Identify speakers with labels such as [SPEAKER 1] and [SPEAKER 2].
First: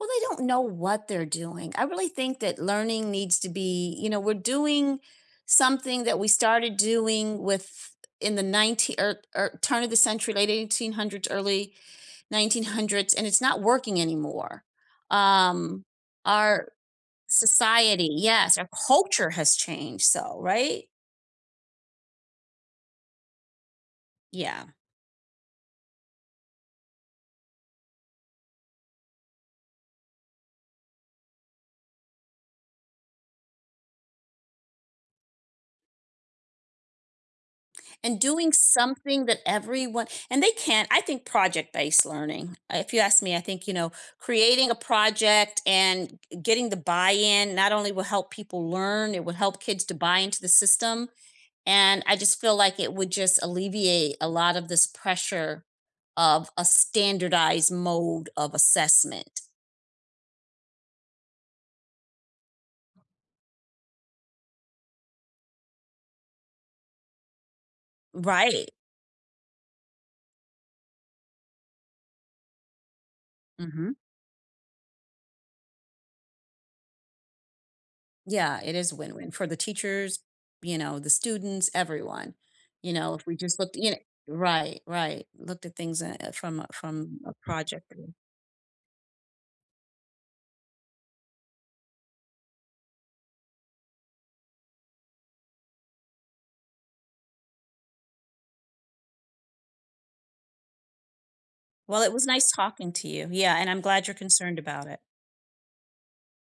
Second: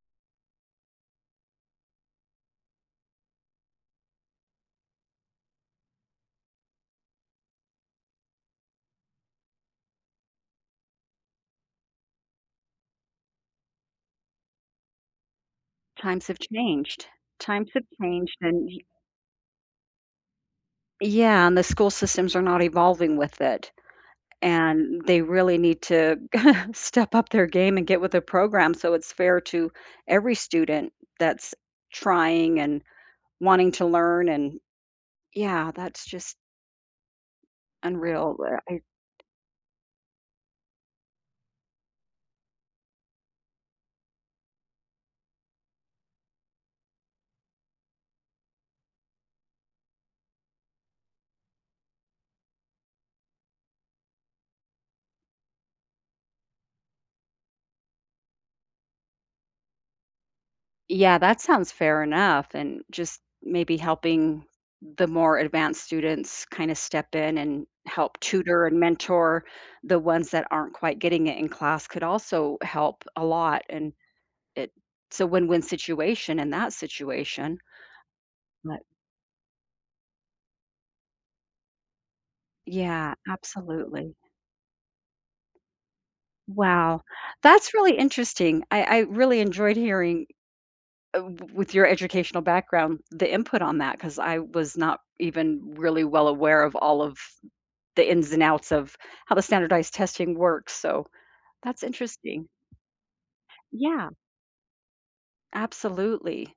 [SPEAKER 1] Well they don't know what they're doing. I really think that learning needs to be you know, we're doing something that we started doing with in the ninetee or or turn of the century, late 1800s, early 1900s, and it's not working anymore, um,
[SPEAKER 2] Times have
[SPEAKER 1] our
[SPEAKER 2] changed, times have
[SPEAKER 1] society
[SPEAKER 2] changed
[SPEAKER 1] Yes,
[SPEAKER 2] and
[SPEAKER 1] our
[SPEAKER 2] y
[SPEAKER 1] culture has changed, so right?
[SPEAKER 2] Yeah, and the school systems are not evolving with it,
[SPEAKER 1] Yeah.
[SPEAKER 2] and they really need to step up their game and get with the program so it’s fair to every student that's trying and wanting to learn and yeah that's just
[SPEAKER 1] And
[SPEAKER 2] unreal,
[SPEAKER 1] doing
[SPEAKER 2] where I
[SPEAKER 1] something that everyone and they can't I think project-based learning, uh, if you ask me, I think, you know, creating a project and g getting the buy-in not only will help people learn, it will help kids to buy into the system, and I just feel like it would just alleviate a lot of this pressure of a standardized mode of assessment.
[SPEAKER 2] Yeah, that sounds fair enough and just maybe helping the more advanced students kinda step in and help tutor
[SPEAKER 1] Right.
[SPEAKER 2] and mentor the ones that aren't quite getting it in class could also help a lot,
[SPEAKER 1] Mhm.
[SPEAKER 2] and it's a win-win situation in that situation.
[SPEAKER 1] Yeah, it
[SPEAKER 2] But
[SPEAKER 1] is win-win, for the teachers, you know, the students, everyone. You know,
[SPEAKER 2] Yeah,
[SPEAKER 1] if we just looked y
[SPEAKER 2] absolutely.
[SPEAKER 1] Right, right, looked at things, uh, uh, from
[SPEAKER 2] Wow,
[SPEAKER 1] from a
[SPEAKER 2] that's
[SPEAKER 1] project
[SPEAKER 2] really
[SPEAKER 1] view.
[SPEAKER 2] interesting. I I really enjoyed hearing, uh, w with your educational background, the input on that 'cause I was not even really well aware of all of the ins and outs of how the standardized testing works, so that's
[SPEAKER 1] Well, it was
[SPEAKER 2] interesting.
[SPEAKER 1] nice talking to you, yeah, and I'm glad
[SPEAKER 2] Yeah.
[SPEAKER 1] you're concerned about it.
[SPEAKER 2] Absolutely.